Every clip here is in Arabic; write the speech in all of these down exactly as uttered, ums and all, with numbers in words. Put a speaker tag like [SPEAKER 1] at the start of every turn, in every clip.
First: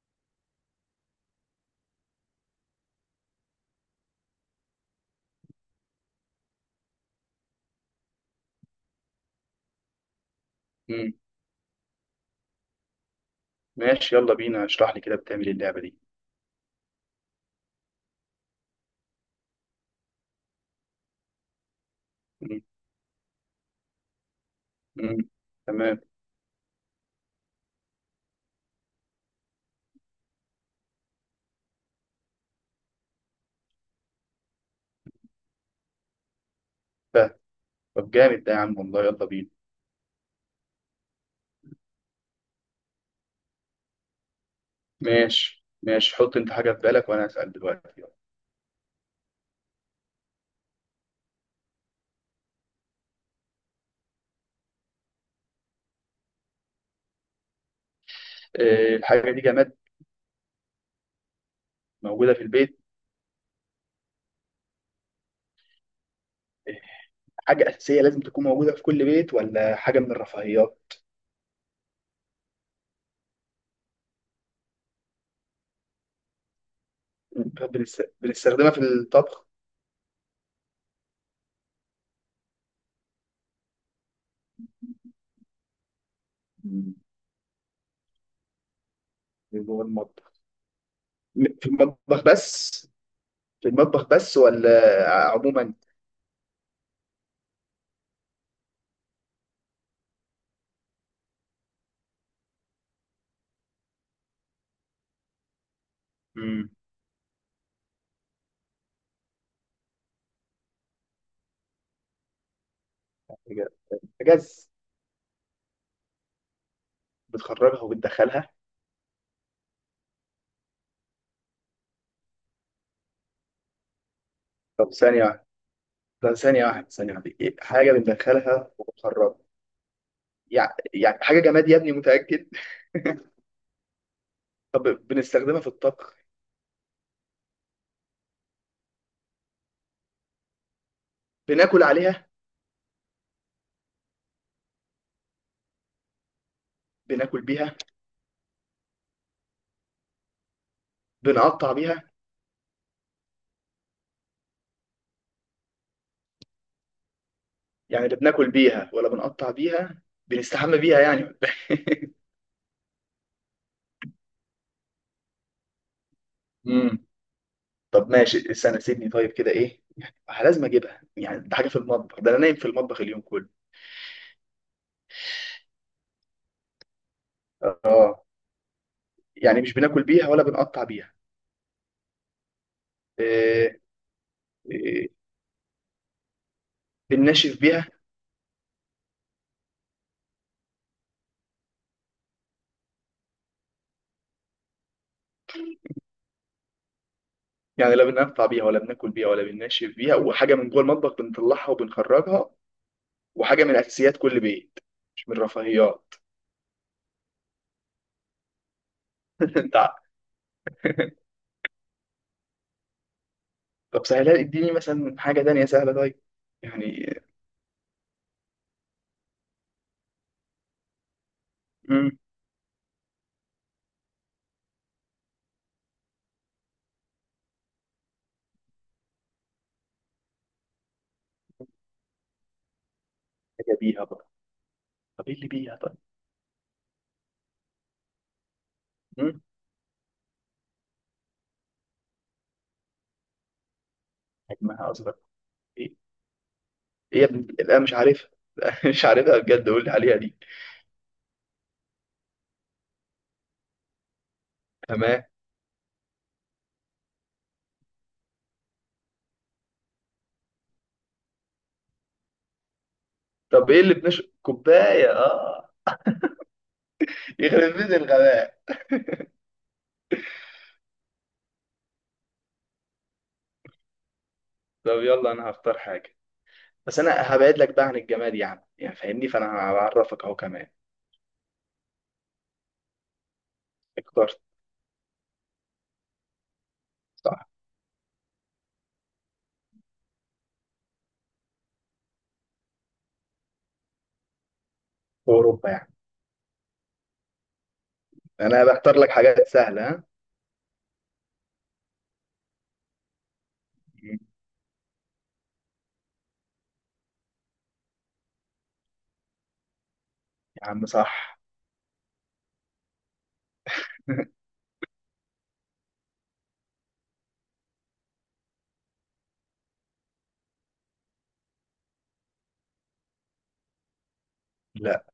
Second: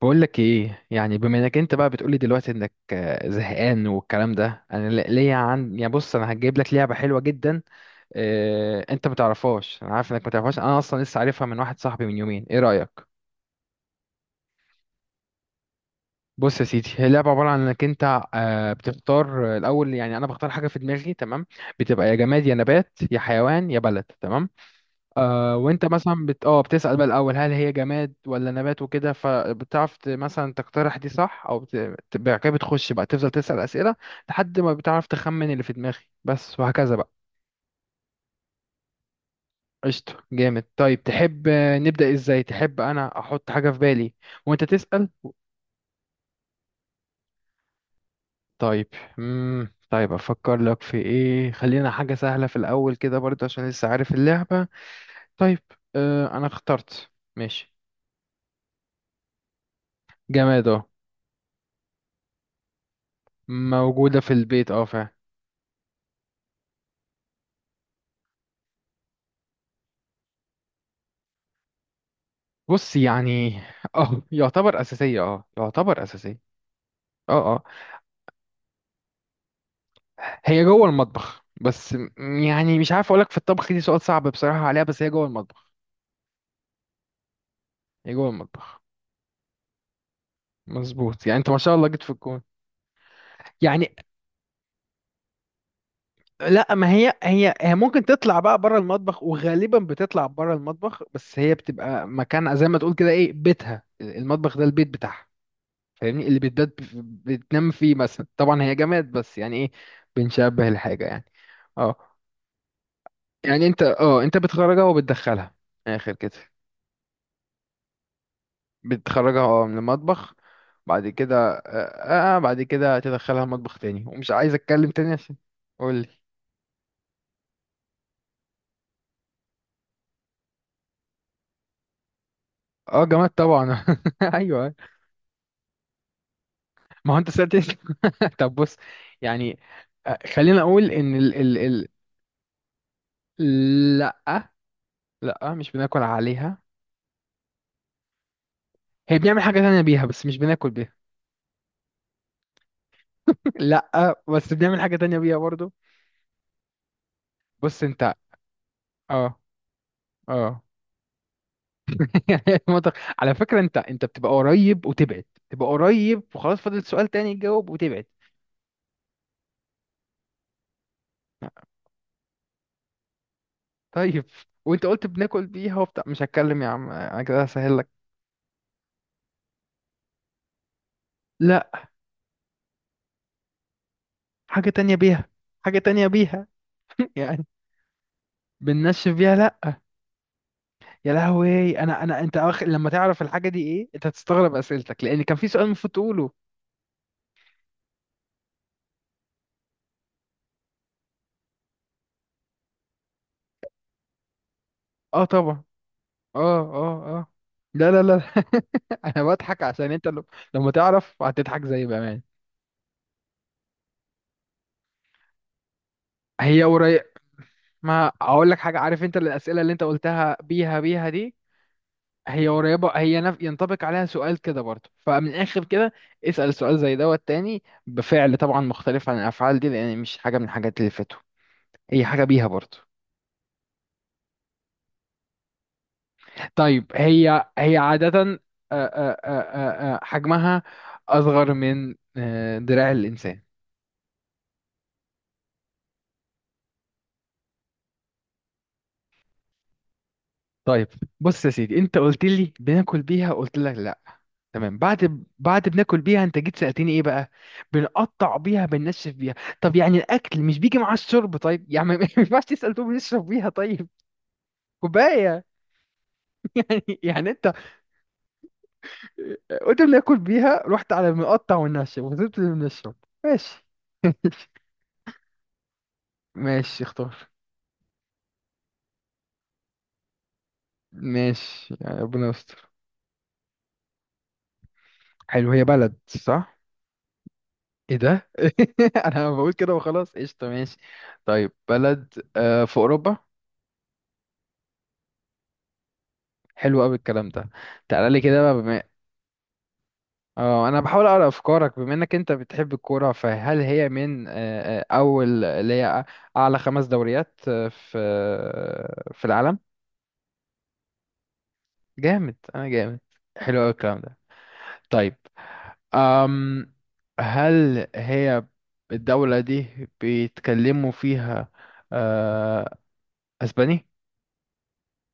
[SPEAKER 1] بقول لك ايه؟ يعني بما انك انت بقى بتقولي دلوقتي انك آه، زهقان والكلام ده، انا ل- ليا عن، يعني بص، انا هجيب لك لعبه حلوه جدا. اه... انت ما تعرفهاش، انا عارف انك ما تعرفهاش، انا اصلا
[SPEAKER 2] مم.
[SPEAKER 1] لسه عارفها من واحد صاحبي من يومين. ايه رايك؟
[SPEAKER 2] ماشي يلا بينا، اشرح لي كده، بتعمل إيه اللعبة دي؟
[SPEAKER 1] بص يا سيدي، هي لعبه عباره عن انك انت آه، بتختار آه، الاول، يعني انا بختار حاجه في دماغي، تمام. بتبقى يا جماد يا
[SPEAKER 2] مم.
[SPEAKER 1] نبات يا حيوان يا بلد، تمام.
[SPEAKER 2] مم.
[SPEAKER 1] آه وانت
[SPEAKER 2] تمام.
[SPEAKER 1] مثلا بت... اه بتسأل بقى الأول هل هي جماد ولا نبات وكده، فبتعرف ت- مثلا تقترح دي صح، أو بت... بت- بعد كده بتخش بقى تفضل تسأل أسئلة. لحد ما بتعرف تخمن اللي في دماغي، بس وهكذا بقى.
[SPEAKER 2] فاهم. طب جامد ده يا عم والله، يلا بينا.
[SPEAKER 1] قشطة، جامد. طيب تحب آه، نبدأ ازاي؟ تحب أنا أحط حاجة في بالي وانت تسأل؟
[SPEAKER 2] ماشي ماشي، حط انت حاجة في بالك وانا هسأل دلوقتي يلا.
[SPEAKER 1] طيب. مم. طيب أفكر لك في ايه؟ خلينا حاجة سهلة في الأول كده برضه عشان لسه عارف اللعبة. طيب. آه أنا اخترت. ماشي.
[SPEAKER 2] آه، الحاجة دي جماد؟
[SPEAKER 1] جماد، اه.
[SPEAKER 2] موجودة في البيت؟
[SPEAKER 1] موجودة في البيت، اه فعلا.
[SPEAKER 2] آه، حاجة أساسية لازم تكون موجودة في كل بيت، ولا حاجة من الرفاهيات؟
[SPEAKER 1] بص يعني، اه يعتبر اساسيه، اه يعتبر اساسيه. اه، اه.
[SPEAKER 2] طب بنست- بنستخدمها في الطبخ؟
[SPEAKER 1] هي جوه المطبخ بس م- يعني مش عارف اقول لك في الطبخ، دي سؤال صعب بصراحه عليها، بس هي جوه المطبخ.
[SPEAKER 2] مم.
[SPEAKER 1] هي جوه المطبخ.
[SPEAKER 2] جوه المطبخ.
[SPEAKER 1] مظبوط، يعني
[SPEAKER 2] م-
[SPEAKER 1] انت ما
[SPEAKER 2] في
[SPEAKER 1] شاء الله جيت في
[SPEAKER 2] المطبخ
[SPEAKER 1] الكون.
[SPEAKER 2] بس؟ في
[SPEAKER 1] يعني.
[SPEAKER 2] المطبخ بس ولا عموما؟
[SPEAKER 1] لا، ما هي هي هي ممكن تطلع بقى بره المطبخ، وغالبا بتطلع بره المطبخ، بس هي بتبقى مكان زي ما تقول كده ايه، بيتها المطبخ، ده البيت بتاعها. فاهمني؟ اللي
[SPEAKER 2] مم.
[SPEAKER 1] بتبات بتنام فيه مثلا، طبعا هي جماد بس يعني ايه، بنشبه الحاجه يعني. اه. يعني
[SPEAKER 2] حاجة
[SPEAKER 1] انت اه انت
[SPEAKER 2] حاجة
[SPEAKER 1] بتخرجها وبتدخلها. من الاخر كده.
[SPEAKER 2] بتخرجها وبتدخلها؟
[SPEAKER 1] بتخرجها، اه، من المطبخ. بعد كده آه, اه بعد كده تدخلها مطبخ تاني، ومش عايز اتكلم
[SPEAKER 2] طب
[SPEAKER 1] تاني
[SPEAKER 2] ثانية
[SPEAKER 1] عشان.
[SPEAKER 2] واحدة.
[SPEAKER 1] قول لي.
[SPEAKER 2] ده ثانية واحدة، ثانية واحدة إيه؟ حاجة بندخلها وبنخرجها؟ يعني يعني حاجة جماد يا ابني؟ متأكد؟
[SPEAKER 1] اه جماد طبعا ايوه.
[SPEAKER 2] طب بنستخدمها في الطبخ؟
[SPEAKER 1] ما هو انت سألت. طب بص، يعني آه، خلينا اقول ان ال ال
[SPEAKER 2] بناكل
[SPEAKER 1] ال
[SPEAKER 2] عليها؟
[SPEAKER 1] لا، لا، مش بناكل عليها.
[SPEAKER 2] بناكل بيها؟
[SPEAKER 1] هي بنعمل حاجة تانية بيها، بس مش بناكل بيها.
[SPEAKER 2] بنقطع بيها؟
[SPEAKER 1] لا، بس بنعمل حاجة تانية بيها برضو. بص
[SPEAKER 2] يعني
[SPEAKER 1] انت.
[SPEAKER 2] اللي بناكل بيها، ولا
[SPEAKER 1] اه،
[SPEAKER 2] بنقطع بيها؟
[SPEAKER 1] اه.
[SPEAKER 2] بنستحمى بيها يعني ولا إيه؟
[SPEAKER 1] يعني المنطق. على فكرة انت انت بتبقى قريب وتبعد. تبقى قريب وخلاص، فاضل
[SPEAKER 2] امم
[SPEAKER 1] سؤال تاني تجاوب وتبعد.
[SPEAKER 2] طب ماشي، استنى سيبني. طيب كده ايه يعني؟ لازم اجيبها يعني، ده حاجة في المطبخ؟ ده انا نايم في المطبخ اليوم كله.
[SPEAKER 1] طيب. وانت قلت بناكل بيها وبتاع مش هتكلم يا عم، انا كده هسهل لك.
[SPEAKER 2] اه، يعني مش بناكل بيها ولا بنقطع بيها؟
[SPEAKER 1] لا،
[SPEAKER 2] إيه؟
[SPEAKER 1] حاجة تانية
[SPEAKER 2] إيه؟
[SPEAKER 1] بيها. حاجة تانية بيها. يعني.
[SPEAKER 2] بننشف بيها؟
[SPEAKER 1] بننشف بيها؟ لا. يا لهوي، انا انا انت أخ... لما تعرف الحاجة دي ايه انت هتستغرب اسئلتك، لان كان في سؤال المفروض تقوله.
[SPEAKER 2] يعني لا بننفع بيها ولا بناكل بيها ولا بننشف بيها، وحاجه من جوه المطبخ بنطلعها وبنخرجها، وحاجه من اساسيات كل بيت،
[SPEAKER 1] اه
[SPEAKER 2] مش من
[SPEAKER 1] طبعا.
[SPEAKER 2] رفاهيات.
[SPEAKER 1] اه، اه، اه. لا، لا، لا. انا بضحك
[SPEAKER 2] انت
[SPEAKER 1] عشان
[SPEAKER 2] ع-
[SPEAKER 1] انت لو- لما تعرف هتضحك زي بأمان.
[SPEAKER 2] طب سهلها، اديني مثلا حاجه تانية سهله. طيب،
[SPEAKER 1] هي قريب.
[SPEAKER 2] يعني
[SPEAKER 1] ما اقول لك حاجه، عارف انت الاسئله اللي انت قلتها بيها بيها دي.
[SPEAKER 2] امم
[SPEAKER 1] هي قريبه، هي نف... ينطبق عليها سؤال كده برضه، فمن الاخر كده اسال سؤال زي دوت تاني بفعل، طبعا مختلف عن الافعال دي، لان مش حاجه من الحاجات اللي فاتوا، هي حاجه بيها برضه.
[SPEAKER 2] حاجه بيها بقى؟ طب ايه اللي بيها طيب؟
[SPEAKER 1] طيب، هي هي عاده آه، آه، آه،
[SPEAKER 2] امم
[SPEAKER 1] آه، آه، حجمها اصغر من آه، دراع الانسان.
[SPEAKER 2] حجمها اصغر؟ ايه؟ ايه يا ابني، لا مش عارفها. مش عارفها بجد، قول لي عليها دي.
[SPEAKER 1] طيب، بص يا سيدي، انت قلت لي بناكل بيها، قلت لك لا. تمام،
[SPEAKER 2] تمام.
[SPEAKER 1] بعد بعد بناكل بيها انت جيت سألتني ايه بقى؟ بنقطع بيها، بننشف بيها. طب يعني الاكل مش بيجي مع الشرب طيب، يعني ما ما ينفعش تسأل تقول بنشرب بيها،
[SPEAKER 2] طب ايه
[SPEAKER 1] طيب.
[SPEAKER 2] اللي بنش كوبايه!
[SPEAKER 1] كوباية.
[SPEAKER 2] اه،
[SPEAKER 1] يعني يعني انت
[SPEAKER 2] يخرب بيت الغباء.
[SPEAKER 1] قلت بناكل بيها، رحت على بنقطع وننشف، وسبت اللي بنشرب. ماشي.
[SPEAKER 2] طب يلا، انا هختار حاجه،
[SPEAKER 1] ماشي،
[SPEAKER 2] بس
[SPEAKER 1] اختار.
[SPEAKER 2] انا هبعد لك بقى عن الجماد يعني يعني فاهمني، فانا هعرفك اهو كمان.
[SPEAKER 1] ماشي، يعني ربنا يستر.
[SPEAKER 2] اخترت.
[SPEAKER 1] حلو، هي بلد صح؟
[SPEAKER 2] صح.
[SPEAKER 1] ايه ده؟ انا بقول كده وخلاص، قشطة، ماشي. طيب، بلد آه، في اوروبا؟
[SPEAKER 2] في اوروبا يعني.
[SPEAKER 1] حلو قوي الكلام ده. تعالى لي كده بقى،
[SPEAKER 2] انا
[SPEAKER 1] بما.
[SPEAKER 2] بختار لك حاجات سهله ها.
[SPEAKER 1] اه، انا بحاول اقرا افكارك، بما انك انت بتحب الكوره فهل هي
[SPEAKER 2] مم.
[SPEAKER 1] من آه، آه، اول اللي هي اعلى خمس دوريات آه، في آه، في العالم؟
[SPEAKER 2] يا عم صح.
[SPEAKER 1] جامد، انا جامد. حلو قوي الكلام ده. طيب. أم هل هي الدولة دي بيتكلموا فيها آه، اسباني؟
[SPEAKER 2] لا.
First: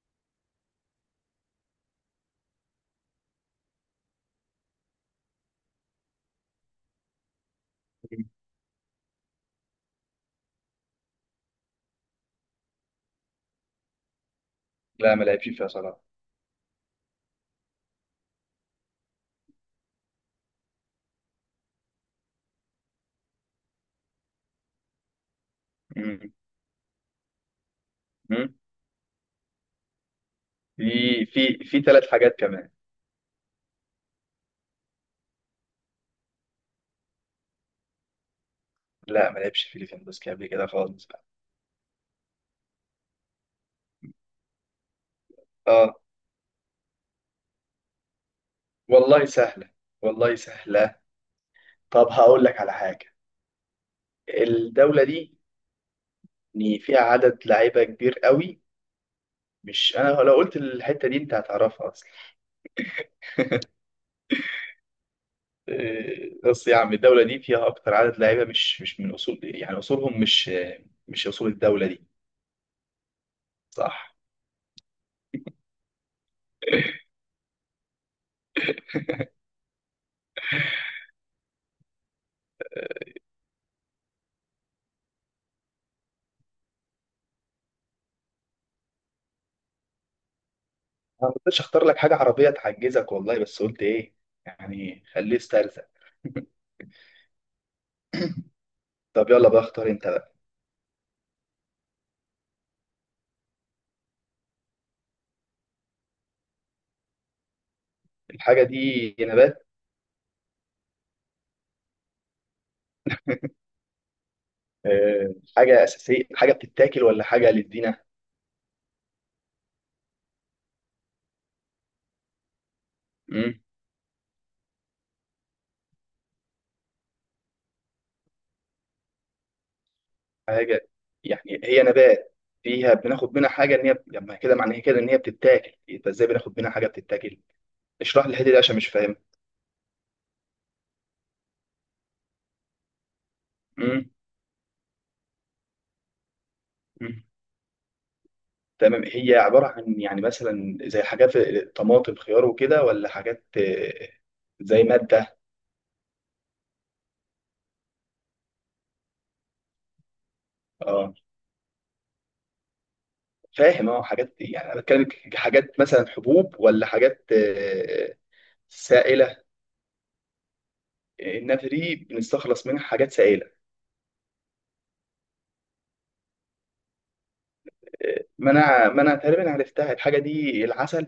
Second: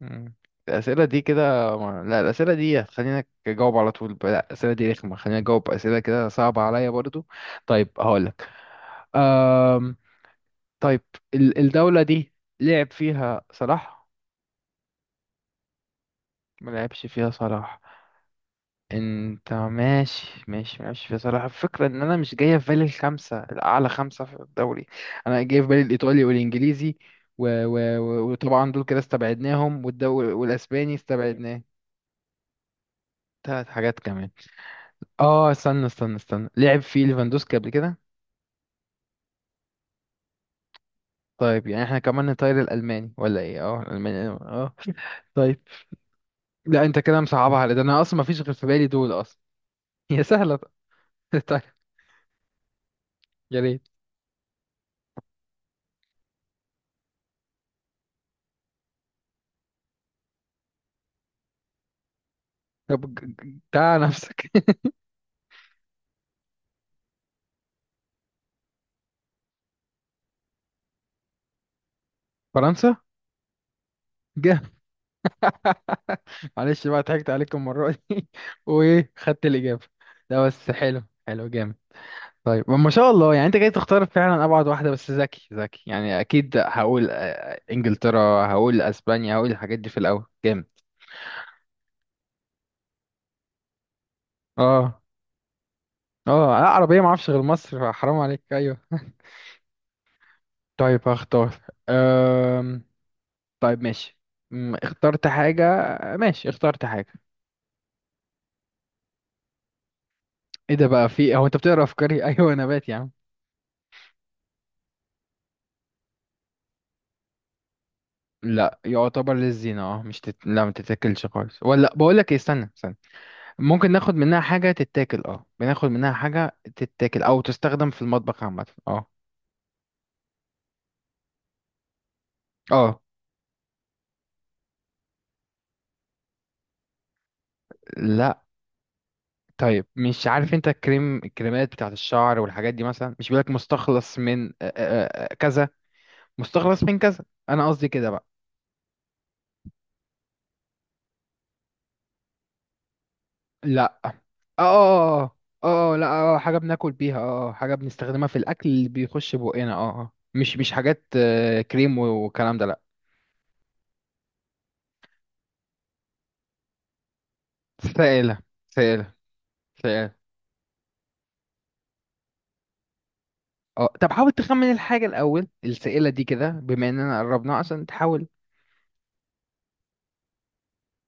[SPEAKER 1] مم. الأسئلة دي كده، ما... لا، الأسئلة دي خلينا أجاوب على طول، لا الأسئلة دي رخمة، خلينا أجاوب أسئلة كده صعبة عليا برضو. طيب
[SPEAKER 2] مم.
[SPEAKER 1] هقولك. أم... طيب، ال- الدولة دي لعب فيها صلاح؟
[SPEAKER 2] لا ما لعبش فيها صلاح.
[SPEAKER 1] ما لعبش فيها صلاح؟ انت ماشي ماشي ماشي، فيها صلاح، الفكرة ان انا مش جاية في بالي الخمسة الاعلى خمسة في الدوري. انا جاي في بالي الايطالي
[SPEAKER 2] مم.
[SPEAKER 1] والانجليزي و... و... و...
[SPEAKER 2] مم.
[SPEAKER 1] وطبعا دول كده استبعدناهم، والدو...
[SPEAKER 2] في
[SPEAKER 1] والاسباني
[SPEAKER 2] في
[SPEAKER 1] استبعدناه.
[SPEAKER 2] في ثلاث حاجات كمان.
[SPEAKER 1] تلات حاجات كمان. اه، استنى استنى استنى، لعب فيه ليفاندوسكي قبل كده؟
[SPEAKER 2] لا ما لعبش فيليبينز قبل كده خالص بقى.
[SPEAKER 1] طيب يعني احنا كمان نطير الالماني ولا ايه؟ اه الالماني، اه. طيب.
[SPEAKER 2] اه.
[SPEAKER 1] لا، انت كده مصعبها على، ده انا اصلا ما فيش غير في بالي دول
[SPEAKER 2] والله
[SPEAKER 1] اصلا.
[SPEAKER 2] سهله،
[SPEAKER 1] هي
[SPEAKER 2] والله
[SPEAKER 1] سهله.
[SPEAKER 2] سهله.
[SPEAKER 1] طيب.
[SPEAKER 2] طب هقول لك على حاجه،
[SPEAKER 1] يا ريت.
[SPEAKER 2] الدوله دي إن فيها عدد لعيبه كبير قوي، مش انا لو قلت الحته دي انت هتعرفها اصلا.
[SPEAKER 1] طب ج- ج- تعال نفسك.
[SPEAKER 2] إيه، بص يا عم الدوله دي فيها اكتر عدد لعيبه مش مش من اصول، يعني اصولهم مش مش اصول الدوله دي.
[SPEAKER 1] فرنسا.
[SPEAKER 2] صح.
[SPEAKER 1] جه. معلش بقى، ضحكت عليكم المره دي وايه، خدت الاجابه؟ لا بس، حلو حلو جامد. طيب ما شاء الله، يعني انت جاي تختار فعلا ابعد واحده، بس ذكي ذكي يعني اكيد هقول آه، انجلترا، هقول اسبانيا، هقول الحاجات دي في الاول، جامد.
[SPEAKER 2] انا ما كنتش اختار لك حاجه عربيه تعجزك والله، بس قلت ايه
[SPEAKER 1] اه.
[SPEAKER 2] يعني، خليه استرزق.
[SPEAKER 1] اه لا، عربيه ما اعرفش غير مصر، حرام عليك، ايوه.
[SPEAKER 2] طب يلا بقى، اختار انت بقى.
[SPEAKER 1] طيب هختار. أم... طيب ماشي. أم، اخترت حاجه. ماشي، اخترت حاجه.
[SPEAKER 2] الحاجه دي نبات؟
[SPEAKER 1] ايه ده بقى، في هو انت بتقرا افكاري؟ ايوه، نبات يا عم.
[SPEAKER 2] أه. حاجه اساسيه، حاجه بتتاكل ولا حاجه للدينه؟
[SPEAKER 1] لا، يعتبر للزينه، اه مش تت... لا، ما تتاكلش خالص، ولا بقول لك ايه، استنى استنى.
[SPEAKER 2] مم.
[SPEAKER 1] ممكن ناخد منها حاجة تتاكل، اه، بناخد منها حاجة تتاكل او تستخدم في المطبخ عامة، اه.
[SPEAKER 2] حاجه يعني هي نبات فيها
[SPEAKER 1] اه.
[SPEAKER 2] بناخد منها حاجه، ان هي لما كده معنى كده ان هي بتتاكل، يبقى ازاي بناخد منها حاجه بتتاكل؟ اشرح لي
[SPEAKER 1] لا.
[SPEAKER 2] الحته دي عشان مش فاهم.
[SPEAKER 1] طيب، مش عارف انت الكريم، الكريمات بتاعت الشعر والحاجات دي مثلا مش بيقولك
[SPEAKER 2] مم.
[SPEAKER 1] مستخلص من آه، آه، آه، كذا. مستخلص من
[SPEAKER 2] مم.
[SPEAKER 1] كذا، انا قصدي كده بقى.
[SPEAKER 2] تمام، هي عباره عن يعني مثلا زي حاجات طماطم خيار وكده، ولا حاجات
[SPEAKER 1] لا. اه،
[SPEAKER 2] آه، زي
[SPEAKER 1] اه، اه.
[SPEAKER 2] ماده؟
[SPEAKER 1] آه، آه، لا. اه حاجة بناكل بيها، اه، آه، حاجة بنستخدمها في الاكل اللي بيخش بقنا، اه، اه، مش مش حاجات
[SPEAKER 2] اه
[SPEAKER 1] آه، كريم والكلام ده، لا.
[SPEAKER 2] فاهم، اه حاجات يعني انا بتكلم، ك- حاجات مثلا حبوب، ولا حاجات آه،
[SPEAKER 1] سائلة. سائلة.
[SPEAKER 2] سائله؟
[SPEAKER 1] سائلة.
[SPEAKER 2] الناتري بنستخلص منها حاجات سائله.
[SPEAKER 1] اه، طب حاول تخمن الحاجة الأول السائلة دي كده بما إننا قربناها عشان
[SPEAKER 2] آه،
[SPEAKER 1] تحاول.
[SPEAKER 2] ما انا ما انا تقريبا عرفتها الحاجه دي، العسل.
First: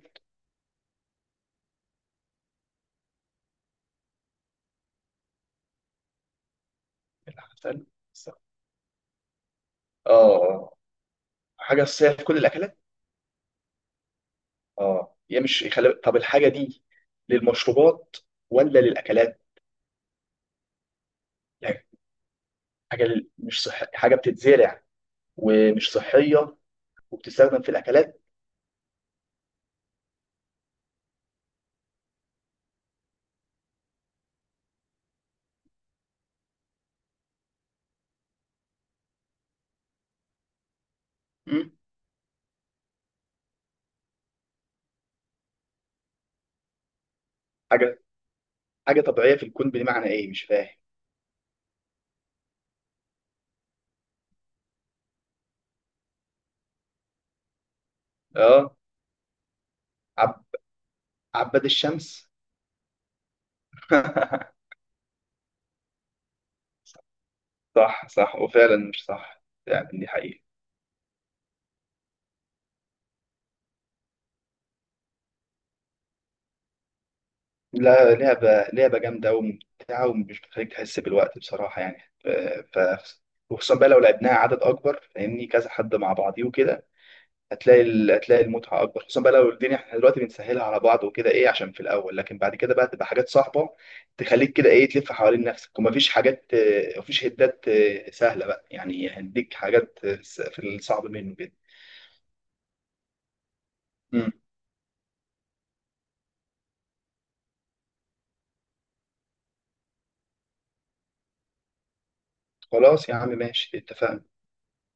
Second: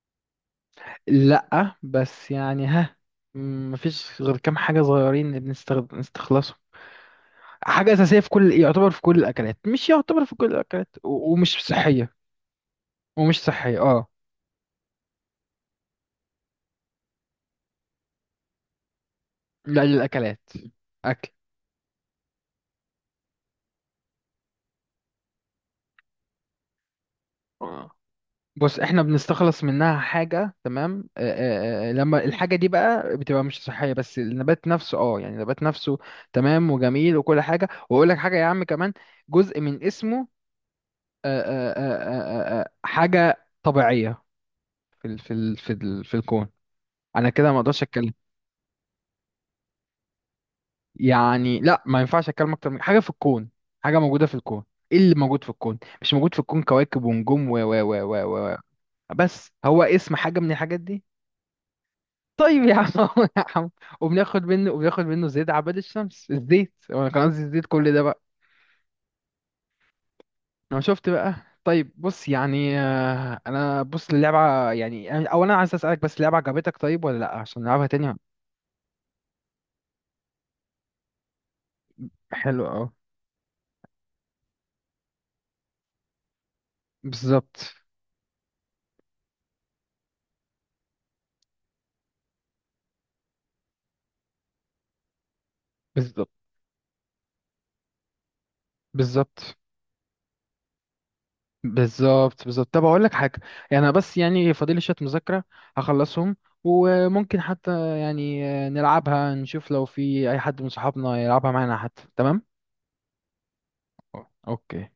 [SPEAKER 1] لأ بس يعني، ها، م- مفيش غير كام حاجة صغيرين بنستخد- بنستخلصهم.
[SPEAKER 2] العسل.
[SPEAKER 1] حاجة أساسية في كل، يعتبر في كل الأكلات، مش
[SPEAKER 2] اه.
[SPEAKER 1] يعتبر في كل
[SPEAKER 2] آه.
[SPEAKER 1] الأكلات، و- ومش
[SPEAKER 2] حاجه اساسيه
[SPEAKER 1] صحية.
[SPEAKER 2] في كل الاكلات.
[SPEAKER 1] ومش صحية، اه.
[SPEAKER 2] اه هي مش خل... طب الحاجه دي للمشروبات ولا للاكلات؟
[SPEAKER 1] لا، للأكلات.
[SPEAKER 2] يعني حاجه لل... مش صح، حاجه بتتزرع ومش صحيه وبتستخدم في
[SPEAKER 1] أكل.
[SPEAKER 2] الاكلات.
[SPEAKER 1] بص، احنا بنستخلص منها حاجة، تمام، آه، آه، آه، آه، لما الحاجة دي بقى بتبقى مش صحية، بس النبات نفسه، اه يعني النبات نفسه، تمام وجميل وكل حاجة، واقول لك حاجة يا عم كمان، جزء من اسمه آه،
[SPEAKER 2] مم.
[SPEAKER 1] آه، آه، آه، آه، آه، حاجة طبيعية في ال في ال في ال في الكون. انا كده ما اقدرش
[SPEAKER 2] حاجه
[SPEAKER 1] اتكلم.
[SPEAKER 2] حاجه طبيعيه في الكون، بمعنى ايه مش فاهم.
[SPEAKER 1] يعني لا، ما ينفعش اتكلم اكتر من حاجة في الكون. حاجة موجودة في الكون. ايه اللي موجود في الكون؟ مش موجود في الكون كواكب ونجوم و و و و و-
[SPEAKER 2] اه،
[SPEAKER 1] بس هو اسم حاجة من الحاجات دي.
[SPEAKER 2] عباد الشمس؟
[SPEAKER 1] طيب يا عم يا عم. وبناخد منه وبناخد منه زيت عباد الشمس، الزيت، وانا كان قصدي الزيت كل ده
[SPEAKER 2] صح
[SPEAKER 1] بقى.
[SPEAKER 2] صح، وفعلا مش صح يعني، دي حقيقة.
[SPEAKER 1] انا شفت بقى. طيب بص، يعني آه، انا بص اللعبة، يعني أنا- اولا عايز اسالك بس اللعبة عجبتك طيب ولا لا، عشان نلعبها تاني؟
[SPEAKER 2] لا، لعبة لعبة جامدة وممتعة، ومش بتخليك تحس بالوقت بصراحة، يعني ف...
[SPEAKER 1] حلو، اه.
[SPEAKER 2] ف- وخصوصا بقى لو لعبناها عدد أكبر فاهمني، كذا حد مع بعضيه وكده،
[SPEAKER 1] بالظبط.
[SPEAKER 2] هتلاقي ال... هتلاقي المتعة أكبر، خصوصا بقى لو الدنيا احنا دلوقتي بنسهلها على بعض وكده، إيه عشان في الأول، لكن بعد كده بقى تبقى حاجات صعبة تخليك كده إيه، تلف حوالين نفسك، ومفيش
[SPEAKER 1] بالظبط.
[SPEAKER 2] حاجات آه، مفيش هدات آه، سهلة بقى، يعني هنديك
[SPEAKER 1] بالظبط.
[SPEAKER 2] حاجات آه، في الصعب منه كده.
[SPEAKER 1] بالظبط. بالظبط. طب اقول لك حاجة، يعني انا بس، يعني فاضل لي شوية مذاكرة هخلصهم، وممكن حتى يعني آه، نلعبها نشوف لو في اي حد من صحابنا يلعبها معانا حتى، تمام.
[SPEAKER 2] خلاص يا عم ماشي، اتفقنا.
[SPEAKER 1] أوكي.